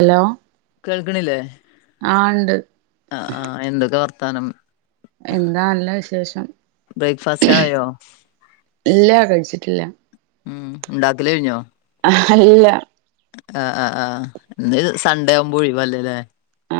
Hello കേൾക്കണില്ലേ? ആണ്ട്. ആഹ് ആഹ് എന്തൊക്കെ വർത്താനം? എന്താ നല്ല വിശേഷം. ബ്രേക്ക്ഫാസ്റ്റ് ആയോ ഇല്ല കഴിച്ചിട്ടില്ല. ഉം ണ്ടാക്കൽ കഴിഞ്ഞോ? ഹല്ല ആഹ് ആഹ് ആഹ് ഇന്ന് സൺഡേ ആവുമ്പോ ഒഴിവല്ലേലേ?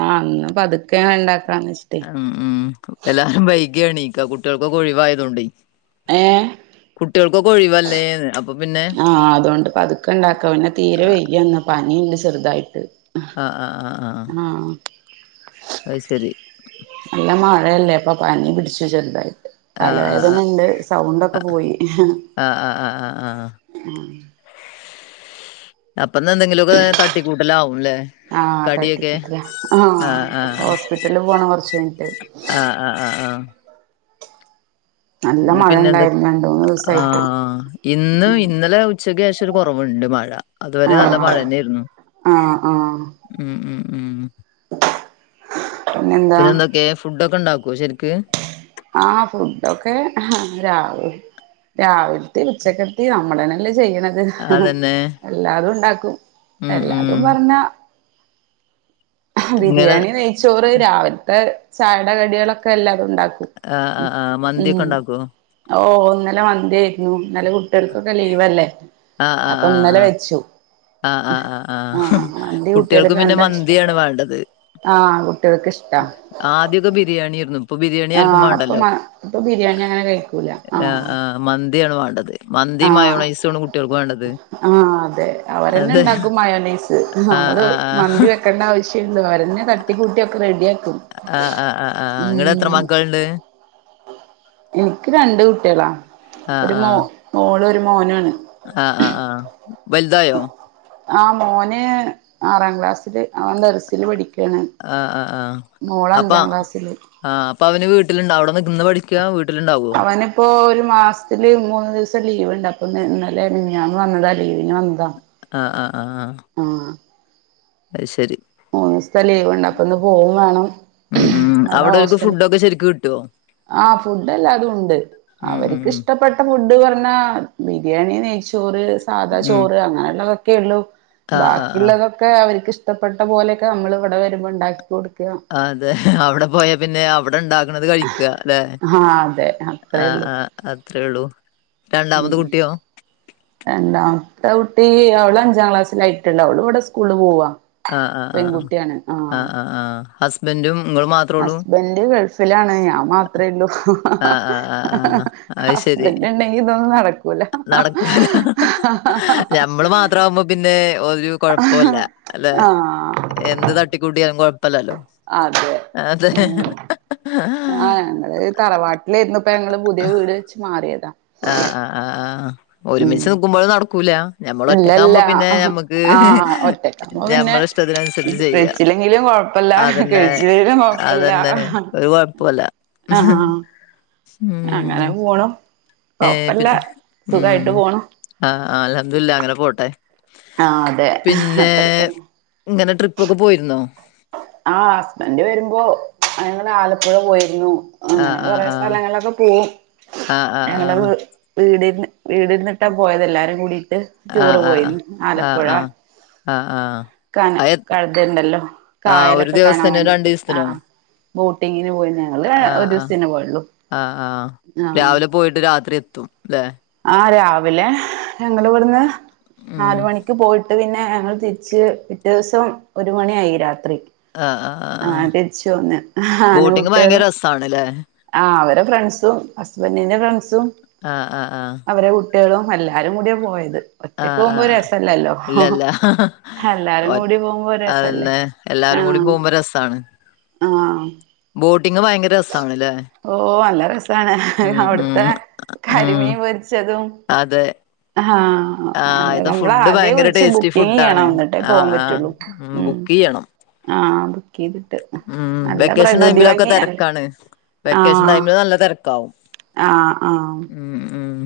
ആഹ് ഇന്ന് പതുക്കെ ഉണ്ടാക്കാന്ന് വെച്ചിട്ട്. ഉം ഉം എല്ലാവരും വൈകിയണീക്ക കുട്ടികൾക്കൊക്കെ ഒഴിവായതുകൊണ്ട്. ഏഹ് കുട്ടികൾക്കൊ ഒഴിവല്ലേ ആഹ് അതുകൊണ്ട് പതുക്കെ ഇണ്ടാക്കാം. പിന്നെ തീരെ വെയ്യന്ന് പനിണ്ട് ചെറുതായിട്ട്. ആഹ് ആഹ് ആഹ് ആഹ് ആഹ്. ആഹ്. അയ് ശരി. നല്ല മഴയല്ലേ അപ്പൊ പനി പിടിച്ചു ചെറുതായിട്ട്. ആ ആ തലവേദന ആ ഉണ്ട് സൗണ്ടൊക്കെ പോയി. ആ ആ ആ ആ ആ ആ അപ്പന്ന് എന്തെങ്കിലുമൊക്കെ തട്ടിക്കൂട്ടൽ ആവുംല്ലേ? ആഹ തട്ടിക്കുട്ടലാ ആ ആ ഹോസ്പിറ്റലില് പോണം കൊറച്ച് കഴിഞ്ഞട്ട്. ആഹ് ആഹ് ആഹ്. നല്ല മഴ പിന്നെ എന്തൊ ഉണ്ടായിരുന്നു രണ്ട് മൂന്ന് ദിവസായിട്ട് ആഹ് ഇന്ന് ഇന്നലെ ഉ ഉച്ചക്കേഷം ഒരു കുറവുണ്ട് മഴ അതുവരെ ആ നല്ല മഴ തന്നെയായിരുന്നു ആ ആ ഉം ഉം ഉം പിന്നെന്താ പിന്നെ എന്തൊക്കെ ഫുഡ് ഒക്കെ ഉണ്ടാക്കൊ ശരിക്ക് ആഹ് ഫുഡൊക്കെ രാവു രാവിലത്തെ ഉച്ചക്കെത്തീം നമ്മളനെല്ലേ ചെയ്യ്ണത് അതന്നെ എല്ലാതും ഉണ്ടാക്കും ഉം ഉം എല്ലാതും പറഞ്ഞ ഇങ്ങനെ ബിരിയാണി നെയ്ച്ചോറ് രാവിലത്തെ ചായയുടെ കടികളൊക്കെ എല്ലാതും ഉണ്ടാക്കും ആഹ് ആഹ് ആഹ് മന്തിക്കെ ഉണ്ടാക്കൊ ഓഹ് ഇന്നലെ മന്ത്യായിരുന്നു ഇന്നലെ കുട്ട്യേള്ക്കൊക്കെ ലീവല്ലേ ആഹ് ആഹ് അപ്പൊ ആഹ് ഇന്നലെ വെച്ചു ആഹ് ആഹ് ആ ആഹ് മന്തി കുട്ട്യേള്ക്കും പിന്നെ മന്തിയാണ് വേണ്ടത് ആഹ് കുട്ടികൾക്ക് ഇഷ്ടാ ആദ്യയൊക്കെ ബിരിയാണിര്ന്നു ഇപ്പൊ ആ ബിരിയാണിയാര്ക്കും അപ്പൊ വാണ്ടല്ലോ അപ്പൊ ബിരിയാണി അങ്ങനെ കഴിക്കൂല ആ ആഹ് ആഹ് മന്തിയാണ് വാണ്ടത് മന്തി ആ മയോണൈസു ആണ് കുട്ട്യേള്ക്ക് വേണ്ടത് ആഹ് അതെ അവര്ന്നെ അതെ ഇണ്ടാക്കും മയോനൈസ് ആഹ് നമ്മള് ആഹ് മന്തി വെക്കേണ്ട ആവശ്യ അവരെന്നെ തട്ടിക്കൂട്ടിയൊക്കെ റെഡിയാക്കും ആഹ് ആഹ് ആഹ് ആഹ് അങ്ങള് എത്ര ഉം മക്കളുണ്ട് എനിക്ക് രണ്ട് കുട്ടികളാ ആഹ് ഒരു മോ ആഹ് മോള് ഒരു മോനുആണ് ആഹ് ആഹ് ആഹ് വലുതായോ ആഹ് മോന് ആറാം ക്ലാസ്സില് അവൻ ദർസില് പഠിക്ക് പിന്നെ ആഹ് ആഹ് മോള് അഞ്ചാം ക്ലാസ്സില് ആഹ് അപ്പ അവന് വീട്ടിലണ്ട അവിടെ നിന്ന് പഠിക്കുക വീട്ടിലുണ്ടാവോ അവനിപ്പോ ഒരു മാസത്തില് മൂന്ന് ദിവസം ലീവ്ണ്ട് അപ്പൊ ഇന്നലെ മിനിഞ്ഞാന്ന് വന്നതാ ലീവിന് വന്ന ആഹ് ആഹ് ആഹ് മ്മ് അയ് ശരി മൂന്ന് ദിവസ്ത്തെ ലീവുണ്ട് അപ്പൊ ഇന്ന് പോകും വേണം ഉം ഉം അവിടെ ഒരുക്ക് ഫുഡൊക്കെ ശെരിക്ക് കിട്ടുവോ ആഹ് ഫുഡ് എല്ലാതും ഉണ്ട് ഉം ഉം അവര്ക്ക് ഉം ഇഷ്ടപ്പെട്ട ഫുഡ് പറഞ്ഞാ ബിരിയാണി നെയ്ച്ചോറ് സാദാ ഉം ചോറ് അങ്ങനെയുള്ളതൊക്കെ ഉള്ളു ആഹ് ആഹ് ആഹ് ഒക്കെ അവർക്ക് ഇഷ്ടപ്പെട്ട പോലെയൊക്കെ നമ്മൾ ഇവിടെ വരുമ്പോ ഇണ്ടാക്കി കൊടുക്കുക അതെ അവിടെ പോയാ പിന്നെ അവിടെ ഇണ്ടാക്കണുന്നത് കഴിക്കുക അല്ലെ ആ അതെ അത്രേ ആഹ് ഉള്ളൂ ആഹ് അത്രേയുള്ളൂ ഉം രണ്ടാമത് കുട്ടിയോ രണ്ടാമത്തെ കുട്ടി അവള് അഞ്ചാം ക്ലാസ്സിലായിട്ടുള്ള അവള് ഇവിടെ സ്കൂള്ൽ പോവാ ആഹ് ആഹ് ആഹ് പെൺകുട്ടിയാണ് ആ ആഹ് ആഹ് ആഹ് ഹസ് ബെന്റും ഇങ്ങളും മാത്രേ ഉള്ളൂ ഹസ്ബൻഡ് ഗൾഫിലാണ് ഞാൻ മാത്രേ ഉള്ളൂ ആഹ് ആഹ് ആഹ് ആഹ് അയ്ശരി [unintelligible] ണ്ടെങ്കിൽ ഇതൊന്ന് നടക്കും നടക്കൂല ഞമ്മള് മാത്രവുമ്പോ പിന്നെ ഒരു കൊഴപ്പുല്ല ല്ലെ ആഹ് എന്ത് ത ട്ടി കൂട്ടിയാലും കൊഴപ്പല്ലല്ലോ അതെ അതെ ഉം ആഹ് ഞങ്ങള് തറവാട്ടിലായിരുന്നു ഇപ്പ ഞങ്ങള് പുതിയ ആഹ് വീട് വെച്ച് മാറിയതാ ആഹ് ആഹ് ആഹ് ആ്ഹ് ഉം ഒരുമിച്ച് നിക്കുമ്പോൾ നടക്കൂല ഞമ്മൾ ഒറ്റക്ക ഇല്ലല്ല ആകുമ്പോ പിന്നെ ഞമ്മുക്ക് ആഹ് ഒറ്റക്കാവുമ്പോ പിന്നെ ഞമ്മള ഇഷ്ടത്തിന്നുസരിച്ച് ചെയ്യാം വെച്ചില്ലെങ്കിലും കൊഴപ്പല്ല അതന്നെ കഴിച്ചില്ലേലും കൊഴപ്പല്ല അതന്നെ ഒരു കൊഴപ്പുല്ല ആഹ് ഉ അങ്ങനെ പോണു ഏ കൊഴപ്പല്ല പിന്നെ സുഖായിട്ട് ഉം പോണു ആഹ് ആഹ് അൽഹംദുല്ല അങ്ങനെ പോട്ടെ ആഹ് അതെ പിന്നെ. അത്ര തന്നെ ണ്ടെന്ന് ട്രിപ്പൊക്കെ പോയിരുന്നോ. ആ ഹസ്ബൻഡ് വരുമ്പോ ഞങ്ങള് ആലപ്പുഴ പോയിര്ന്നു. അങ്ങനെ ആഹ് ആഹ് കൊറെ ആഹ് സ്ഥലങ്ങളൊക്കെ പോവും ആഹ് ആഹ് ഞങ്ങളത്. വീടിര്ന്ന് വീടര്ന്നിട്ടാ പോയത് എല്ലാരുംകൂടിട്ട്. ടൂറ് ആഹ്. പോയിര്ന്ന് ആഹ് ആലപ്പുഴ ആഹ്. ആഹ് ആഹ്. കാന അയ ആഹ് ആ എത് ക [unintelligible] ജല്ണ്ടല്ലോ ആ ഒരു കായലൊക്കെ കാണാൻ ദിവസത്തിനോ വേണ്ടി പോവും രണ്ടീസത്തിനോ? ആഹ് ആഹ് ബോട്ടിങ്ങിന് പോയിന്ന് ആഹ് ആഹ ആഹ ആഹാ ആഹ് രാവിലെ പോയിട്ട് രാത്രി എത്തും ലെ? ആ രാവിലെ ഞങ്ങളിവ്ട്ന്ന് ഉം. നാല്മണിക്ക് പോയി ട്ട് പിന്നെ ഞങ്ങൾ തിരിച്ച് പിറ്റേവ്സം ഒരു മണിയായി രാത്രി. ആഹ് അതിച്ചും അങ്ങനെ ആൺ ബോട്ടിങ് കുട്ടിയള്. ഭയങ്കര രസാണ്ല്ലേ? ആഹ് അവരെ ഫ്രണ്ട്സും ഹസ്ബൻറിന്റെ ഫ്രണ്ട്സും. ആഹ് ആഹ് ആഹ്. അവരെ കുട്ടിയളും എല്ലാരും കൂടിയ പോയത്. ഒറ്റക്ക് ആഹ് പോമ്പോ ആഹ്. രസല്ലല്ലോ ഇല്ലല്ല. ഒ എല്ലാരും കൂടി പോമ്പോ രസല്ലേ. അതന്നെ എല്ലാരും കൂടി ആഹ് പോവുമ്പോ രസാണ്. ആഹ്. ബോട്ടിങ് ഭയങ്കര രസാണ്ല്ലേ ഓഹ് നല്ല രസാണ് ഉം ഉം അവ്ട്ത്തെ ഉം. കരിമീൻ പൊരിച്ചതും. അതെ. ഹാ ആഹ് ഇത് ഫുഡ് ഞങ്ങളാധ്യേ ഭയങ്കര വ്ള്ച്ച് ടേസ്റ്റി ഫുഡാണ്. ബുക്കിങെയ്യണം ന്ന്ട്ടേ ആഹ് ആഹ്. പോവാൻപറ്റുള്ളൂ. ഉം ബുക്കിയ്യണം. ആഹാഹ ആഹ് വെക്കേഷൻ ടൈമിലൊക്കെ ഭംഗി അല്ല തെരക്കാണ്. വെക്കേഷൻ ആഹ് ടൈമില് നല്ല തെരക്കാവും ആഹ് ആഹ് ഉം ഉം.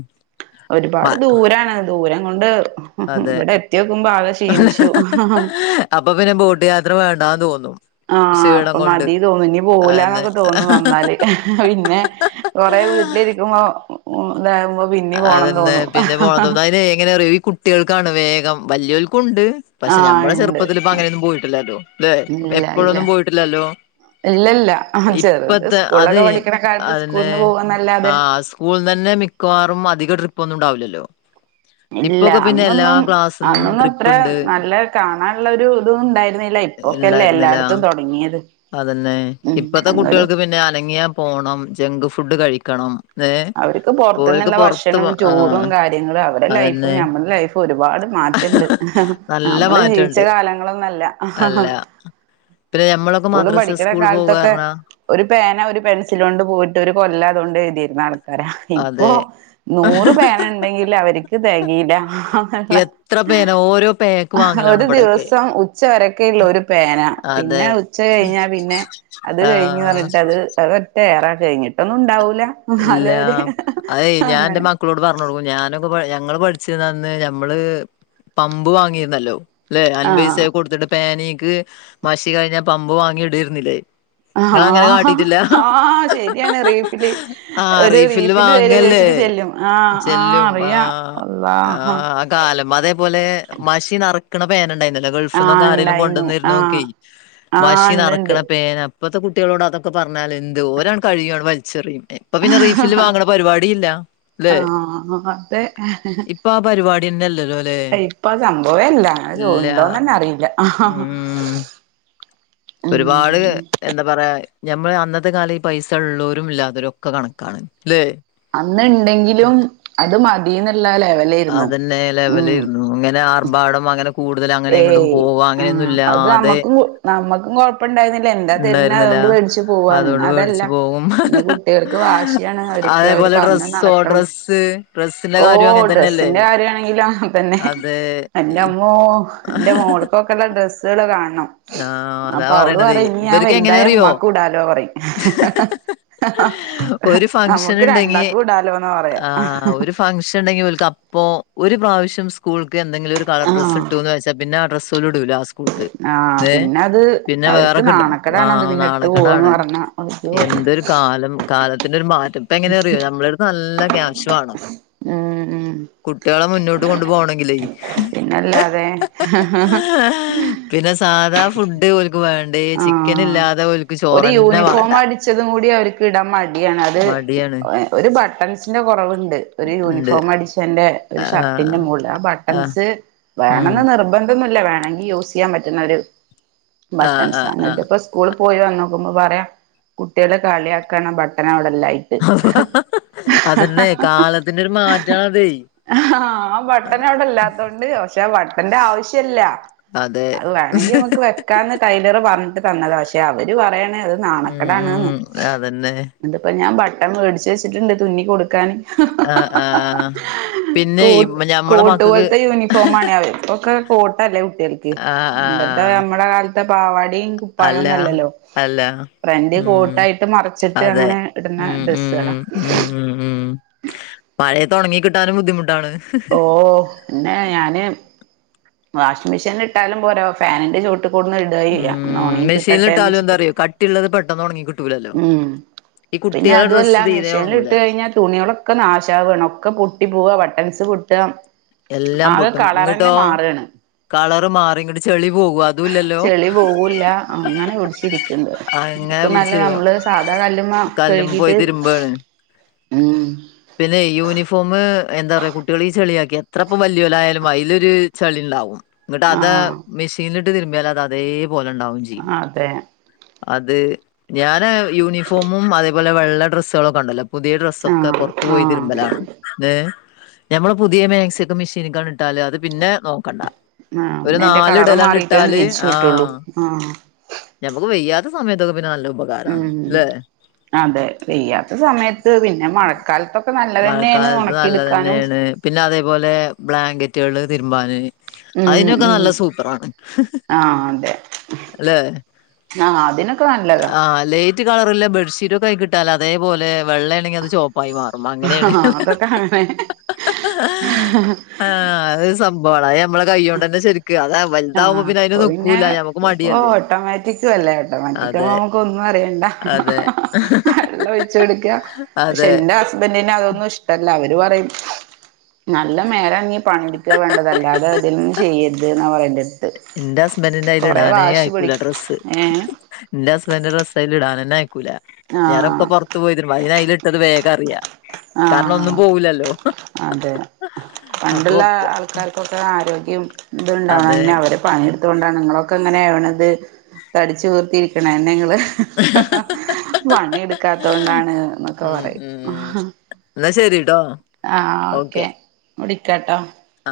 ഒരുപാട് മ ദൂരാണ് ദൂരം കൊണ്ട് അതെ വിടെ എത്തിയോക്കുമ്പോ ആകെ ക്ഷീണിച്ചു. അപ്പൊപിന്നെ ബോട്ട് യാത്ര വേണ്ടാ തോന്നും. ആഹ് ക്ഷീണം അപ്പൊ കൊണ്ട് മതി തോന്നും ഇഞ് അതെന്നെ പോവൂലാന്നൊക്കെ തോന്നു നന്നാല്. വിന്നെ കൊറെ വീട്ടിലിരിക്കുമ്പോ വേവോ. അതന്നെ പിന്നെ പോണന്ന് അതിന് എങ്ങനെ അറിയോ? ഈ കുട്ടികൾക്കാണ് വേഗം. വല്യോൽക്കുണ്ട്. പക്ഷെ ആഹ് നമ്മളെ ഇണ്ട് ചെറുപ്പത്തില്പ് പൊ അങ്ങനെന്നും പോയിട്ടില്ലട്ടോ? ല്ലെ ഇല്ല ഇല്ല എപ്പോഴൊന്നും പോയ്ട്ടില്ലല്ലോ? ഇല്ലല്ല ചെറുത് അത് സ്കൂളൊക്കെ പഠിക്കണ കാലത്ത് സ്കൂളന്ന് പോവന്നല്ലാതെ. കൂള്ന്നന്നെ മിക്കവാറും അധിക ട്രിപ്പ് ഒന്നു ഉണ്ടാവുല്ലല്ലോ? ഇല്ല അന്നൊന്നും അന്നൊന്നു ത്ര ട്രിപ്പ്ണ്ട് നല്ല കാണാനുള്ള രു തു ഉണ്ടായിര്ന്നില്ല ഇ ഒക്കല്ലേ ഇണ്ടായിരുന്നില്ല എല്ലാട്ത്തു തൊട്ങ്ങിത്. അതന്നെ ഇപ്പത്തെ കുട്ടിയൾക്ക് പിന്നെ അനങ്ങിയാ പോണം ജങ്ക് ഫുഡ് കഴിക്കണം ന്നേ. അവര്ക്ക് പൊർത്ത്ന്ന്ള്ള ഭശണം ചൂടും കാര്യങ്ങളും അവ്ടെ ലൈഫും അതന്നെ ന്നമ്മടെ ലൈഫും. ഒരുപാട് മാറ്റ്ണ്ട് നല്ല നമ്മള് ജീവിച്ച കാലങ്ങളൊന്നല്ല. ത്രേ ഞമ്മളൊക്കെ സ്കൂള് മദ്രസ പഠിക്കണ സ്കൂൾ കാലത്തൊക്കെ പോവാർഞ്ഞാ. ഒരു പേന ഒരു പെൻസിലോണ്ട് പോയിട്ട് ഒരു കൊല്ലതോണ്ട് എഴ്തിര്ന്ന ആ രാ ഇപ്പൊ അതെ നൂറ് പേനണ്ടെങ്കിൽ അവരിക്ക് തെകീല്ല. എത്ര പേന ഓരോ പേക്ക് വാങ്ങലാണ് ഒരു ഇബടെക്കെ ദിവസം ഉച്ച വരയ്ക്ക്ള്ളു ഒരു. പേന അതെ പിന്നെ ഉച്ച കഴ്ഞ്ഞാ പിന്നെ അത് ആഹ് കഴിഞ്ഞ്റഞ്ഞിട്ട് അത്. അതൊറ്റ ഏറ കഴിഞ്ഞിട്ടൊന്നുണ്ടാവൂല ന്നാലൊര് അങ്ങനെ. ക്കളോട് പറഞ്ഞൊട്ക്കു ഞാനൊക്കെ പഴ ഞങ്ങള് പഠിച്ചിര്ന്നന്ന് ഞമ്മള് പമ്പ് വാങ്ങിര്ന്നല്ലോ. ല്ലെ ആഹ് അൻബൈസെക്കെ കൊടുത്തിട്ട് പേനീക്ക് മശി കഴിഞ്ഞ പമ്പ് വാങ്ങി ട്ര്ന്നില്ലേ. ആഹ് ആഹാ ആഹ് ശരിയാണ് റീഫില്. ആഹ് ഒരു റീഫില്ല് റീഫില് വാങ്ങല്ലേ തെരോയ്ചിട്ട് ചെല്ലും ആഹ് ആഹ് ചെല്ലും അറിയാ ആഹ് അള്ളാഹ്. ആഹ് ആ കാലം അതേപോലെ മഷിനറക്ക ക്ക്ണ പേന ണ്ടാര്ന്നല്ലോ ആഹ് ഗൾഫ്ന്നൊക്കെ ആരെലും ഇണ്ടായിന്നു ആഹ് കൊണ്ടന്നെർന്നോക്കെയ് ആഹ് മഷി ഇണ്ട്ണ്ട് നെർക്കണ പേന. പ്പത്തെ കുട്ടിയളോട് അതൊക്കെ പറഞ്ഞാലെന്ത് ഒരാണ് കഴികി അണ്ട് വല്ച്ചെറിം. ഇപ്പം പിന്നെ റീഫില്ല് വാങ്ങ്ണ പരിപാടീല്ല ല്ലേ ആഹ് അതെ ഇപ്പ ആ പരിപാടിന്നെല്ലലോ ഇപ്പോ ആ സംഭവേ ഇല്ല അങ്ങനെ ഉണ്ടോന്നെന്നെ അറിയില്ല. ഉം ഒരുപാട് ഉം എന്താ പറയാ ഞമ്മള് അന്നത്തെ കാല പൈസ ഉള്ളവരും ഇല്ലാതവരും ഒക്കെ കണക്കാണ് ലെ അന്ന്‌ണ്ടെങ്കിലും അത് മതിന്ന്ള്ള ലേ അതന്നെ ലെവലിരുന്നു ഇങ്ങനെ ആർഭാടം അങ്ങനെ കൂടുതൽ അങ്ങനെ എങ്ങടും ഏയ് പോവാ അങ്ങനെയൊന്നും ആഹ് അത് ഇല്ലാതെ നമ്മക്കും നമ്മക്കും കൊഴപ്പണ്ടായിരുന്നില്ല എന്താ തരുന്നെ ഉണ്ടായിരുന്നില്ല അതുകൊണ്ട് മേടിച്ചു പോവാ ഇന്ന് അതുകൊണ്ട് അതല്ല മേടിച്ചു പോകും ഇന്ന് കുട്ടികൾക്ക് വാശിയാണ് അവർക്ക് അവര് അതേപോലെ പറഞ്ഞ ഡ്രസ്സോ ഡ്രസ്സ് ഡ്രസിന്റെ കാര്യ അങ്ങനെ തന്നെയല്ലേ ഡ്രസിന്റെ കാര്യണെങ്കിലും അങ്ങൻ തന്നെ അതെ എന്റെ അമ്മോ എന്റെ മോള്ക്ക്‌ ഇപ്പോക്കള്ള ഡ്രസ്സുകള് കാണണം ആഹ് അതാ അപ്പോ അവള് പറയണത് പറയുംഇനി ഞാൻ ഇവർക്ക് എങ്ങനെ വലുതായാൽ അറിയോ ഇമ്മാക്കും ഇടാലോ പറയും ഒരു ഫംഗ്ഷൻ നമ്മുക്ക് ഉണ്ടെങ്കി രണ്ടാക്കും ഇടാലോന്നാ പറയാ ആഹ് ഒരു ഫംഗ്ഷൻ ഇണ്ടെങ്കിൽ ഓൽക് അപ്പോ ഒരു പ്രാവശ്യം സ്കൂൾക്ക് എന്തെങ്കിലും ഒരു കളർ ഡ്രസ്സ് ആഹ് ഇട്ടു എന്ന് വെച്ചാ പ്പ പിന്നെ ആ ഡ്രസ്പോലും ഇടൂല സ്കൂൾക്ക്. ആഹ് ഏ പിന്നെ അത് പിന്നെ അവർക്ക് വേറെക്കിടും ആ നാണക്കേടാണ് അത് പിന്നെ ഇട്ട് പോവാന്ന് നാണക്കേടാണ് പറഞ്ഞാ അയ്യോ എന്തൊരു കാലം. കാലത്തിന്റെ ഒരു മാറ്റം ഇപ്പോ എങ്ങനെ അറിയോ നമ്മളട് ത് നല്ല കാശ് വോണം ഉം ഉം കുട്ടികളെ മുന്നോട്ട് കൊണ്ടു പോകണെങ്കിലേ. അല്ലാതെ പിന്നെ സാധാ ഫുഡ് ഓൽക്ക് വേണ്ടേ. ചിക്കൻ ആഹ് ഇല്ലാതെ ഓൽക്ക് ചോറന്നെ വാണ്ട. ച്ചതും കൂടി അവർക്ക് ഇടാൻ മടിയാണ്. അത് മടിയാണ് ഒരു ബട്ടൺസിന്റെ കുറവുണ്ട്. ഒരു ഇണ്ട് യൂണിഫോം അടിച്ചതിന്റെ ഒരു ആഹ് ഷർട്ടിന്റെ മുകളിൽ ആ ബട്ട ആഹ് [unintelligible] ഉം വേണന്ന് നിർബന്ധന്നുമല്ല. വേണമെങ്കിൽ യൂസ് ചെയ്യാൻ പറ്റുന്ന ഒരു ആഹ് ബട്ടൺസ് ആ. എന്നിട്ട് ഇപ്പ സ്കൂൾ പോയി വന്നേക്കുമ്പോൾ പറയാ, കുട്ടികളെ കളിയ ആക്കാണ് ആ ബട്ടൺ അവിടെ ഇല്ലാ അതന്നെ കാലത്തിന്റെ ഒരു മാറ്റണതെ. ആ ബട്ടൺ അവിടെ ഇല്ലാത്തോണ്ട് പക്ഷെ ആ ബട്ടന്റെ ആവശ്യല്ല. അതെ അത് വേണെങ്കി നമുക്ക് വെക്കാന്ന് ടൈലറ് പറഞ്ഞിട്ട് തന്നത. പക്ഷെ അവര് പറയണ ഇത് ഉം നാണക്കെടാണ്. ഉം അതന്നെ ഇതിപ്പ ഞാൻ ബട്ടൺ മേടിച്ച് വെച്ചിട്ടുണ്ട് തുന്നി കൊടുക്കാൻ. ആഹ് ആ. കോട്ട് കോട്ട് പോലത്തെ യൂണിഫോമാണ് അവര്ക്കൊക്ക കോട്ടല്ലെ കുട്ടികൾക്ക്. ആഹ് ആഹ് പണ്ടത്തെ ആഹ് നമ്മടെ കാലത്തെ പാവാടീം, അല്ല പഴോന്നല്ലല്ലോ. അല്ല ഫ്രണ്ട്‌ ഉം കോട്ടായിട്ട് മറിച്ചിട്ട് അതെ അങ്ങനെ ഇടുന്ന ഉം ഉം ഡ്രെസ്സുകളാ. ഉം ഉം ഉം മഴെത്ത് ഒണങ്ങി കിട്ടാനും ബുദ്ധിമുട്ടാണ്. ഓ പിന്നെ ഞാന് വാഷിംഗ് മെഷീൻ ഇട്ടാലും പോര, ഫാനിന്റെ ചോട്ടിൽ കോട്ന്ന് ഉം [unintelligible] കിട്ടട്ടെന്ന് മെഷീനിലിട്ടാലും വെച്ചിട്ട് എന്താറിയോ കട്ടിള്ളത് പെട്ടെന്ന് ഒണങ്ങി കിട്ടൂലല്ലോ ഉം ഈ പിന്നെ കുട്ടികളെ അതല്ല ഡ്രസ്സ് തീരെ മെഷീനിൽ ഒണങ്ങൂല ഇട്ട് കഴിഞ്ഞാൽ തുണികള ഒക്കെ നാശാവാണ് ഒക്കെ പൊട്ടി പോവാ ബട്ടൻസ് പൊട്ടാ എല്ലാം ആകെ പൊട്ടും കളർ തന്നെ ഇങ്ങട്ടോ മാറാണ് കളറ് മാറി ഇങ്ങട്ട് ചെളി പോകും അതും ഇല്ലല്ലോ ചെളി പോവൂല്ല അങ്ങനെ കൊറച്ച് ഇനിക്ക്ണ്ട് അങ്ങനെ നക്ക്നല്ല പിടിച്ചിരിക്കും നമ്മള് സാധാ കല്ലമെ കല്ലും പോയി കഴുകിട്ട് തിരുമ്പാണ് ഉം പിന്നെ ഈ യൂണിഫോം എന്താ പറയാ കുട്ടികള ഈ ചെളിയക്കിയാ ത്രപ്പോ വലിയലായയാലും അതിലൊരു ചെളി ഉണ്ടാവും എന്നിട്ട് അത് ആഹ് മെഷീൻ ഇട്ട് തിരിമ്മിയില് അതേപല ഉണ്ടാവും. ചെയ്യും അതെ അത് ഞാന് യൂണിഫോമും അതേപോലെ വെള്ള ഡ്രസ്സുകളൊക്കെ ഉണ്ടല്ലോ പുതിയ ഡ്രസ്സൊക്കെ ആഹ് പുറത്തു ആഹ് പോയിതിരുമ്പലാണ് ഹേ നമ്മള് പുതിയ മേക്സി മെഷീന് ക്ക് ഇട്ടാല് അത് പിന്നെ നോക്കണ്ട ആഹ് ഒരു നീന്റെ നാല് കളറ് ഇടലാണ്ട് മാറിട്ടേന്ന് ഇട്ടാല് തിരിച്ചു കിട്ടുള്ളൂ ആഹ് ഞമ്മുക്ക് വെയ്യാത്ത സമയത്തൊക്കെ പിന്നെ നല്ല ഉപകാരാണ് ഉം ല്ലെ അതെ വെയ്യാത്ത സമയത്ത് പിന്നെ മഴക്കാലത്തൊക്കെ നല്ലതന്നെയാണ് മഴക്കാലത്ത് ഉണക്കിടുക്കാനും നല്ലതന്നെയാണ് പിന്നെ അതേപോലെ ബ്ലാങ്കറ്റുകൾ തിരുമ്പാന് ഉം അയ്‌നൊക്കെ ഉം നല്ല സൂപ്പറാണ് ല്ലെ ആ ഹ്അതിനൊക്കെ നല്ലതാ ആ ലേറ്റ് കളറില്ല ബെഡ്ഷീറ്റ് ഒക്കെ കിട്ടാ അതേപോലെ വെള്ള ആണെങ്കിൽ അത് ചോ വഴിമാറും അങ്ങനെയാണ് ആഹ് അതൊക്കെ അങ്ങനെ [inaudible] ആഹ് അത് സാ - കോളായാൽ ഞമ്മടെ കൈയോടന്നേ [unintelligible] അതാ വലുതാവുമ്പോ ആഹ് പിന്നെ അയ്‌ന്ക്കൂല്ല ഞമ്മക്ക് മടിയല്ലേ വറ്റി ക്കുവല്ലേ കേട്ടോ വറ്റിക്കുമ്പോ അതെ നമക് ഒന്നും അറിയണ്ട അതെ വെള്ളം ഓയിച്ചോടുക്കാ പക്ഷെ അതെ എന്റെ ഹസ് ഹസ്ബൻറിന് അതൊന്നും ഇഷ്ട്ടല്ല അവര് പറിം നല്ല മേലന ങ്ങി പണിട്ക്കാ വേണ്ടത്‌ അല്ലാതെ അതിനു ചെയ്യരുത് എന്നാ [unintelligible] ഇന്റെ ഹസ്ബൻറിന്റെ അയ്ൽ കൊറേ ഇടാനേ വാശി പിടി അയിക്കൂല ഡ്രസ്സ് ഏഹ് എന്റെ ഹസ്ബൻന്റെ ഡ്രസ്സ് അയ്‌ല് ഇടാൻന്നെയക്കൂല ഞാനൊക്കെ ആഹ് പൊ [unintelligible] അയ്‌ന് അതിൽ ഇട്ടത് വേഗം അറിയാം കാരണം ഒന്നും ആഹ് പോവു ല്ലല്ലോ അതെ പണ്ടുള്ള ആൾക്കാർകൊക്കെ ആരോഗ്യം ഇത് അതെ ഉണ്ടാവണന്നെ അവരെ പണിയെടുതൊണ്ടാണ് നിങ്ങളൊക്കെ എങ്ങനെ ആവണത് തടിച്ച് വീർത്തിരിക്കണന്നെ നിങ്ങള് [inaudible] പണി എടുക്കാതോണ്ടാണ് ന്നൊക്കെ ഉം പറിം ഉം എന്നാ ശരിട്ടോ ആഹ് ഹ ഓക്കെ വിളിക്കാട്ടോ ആ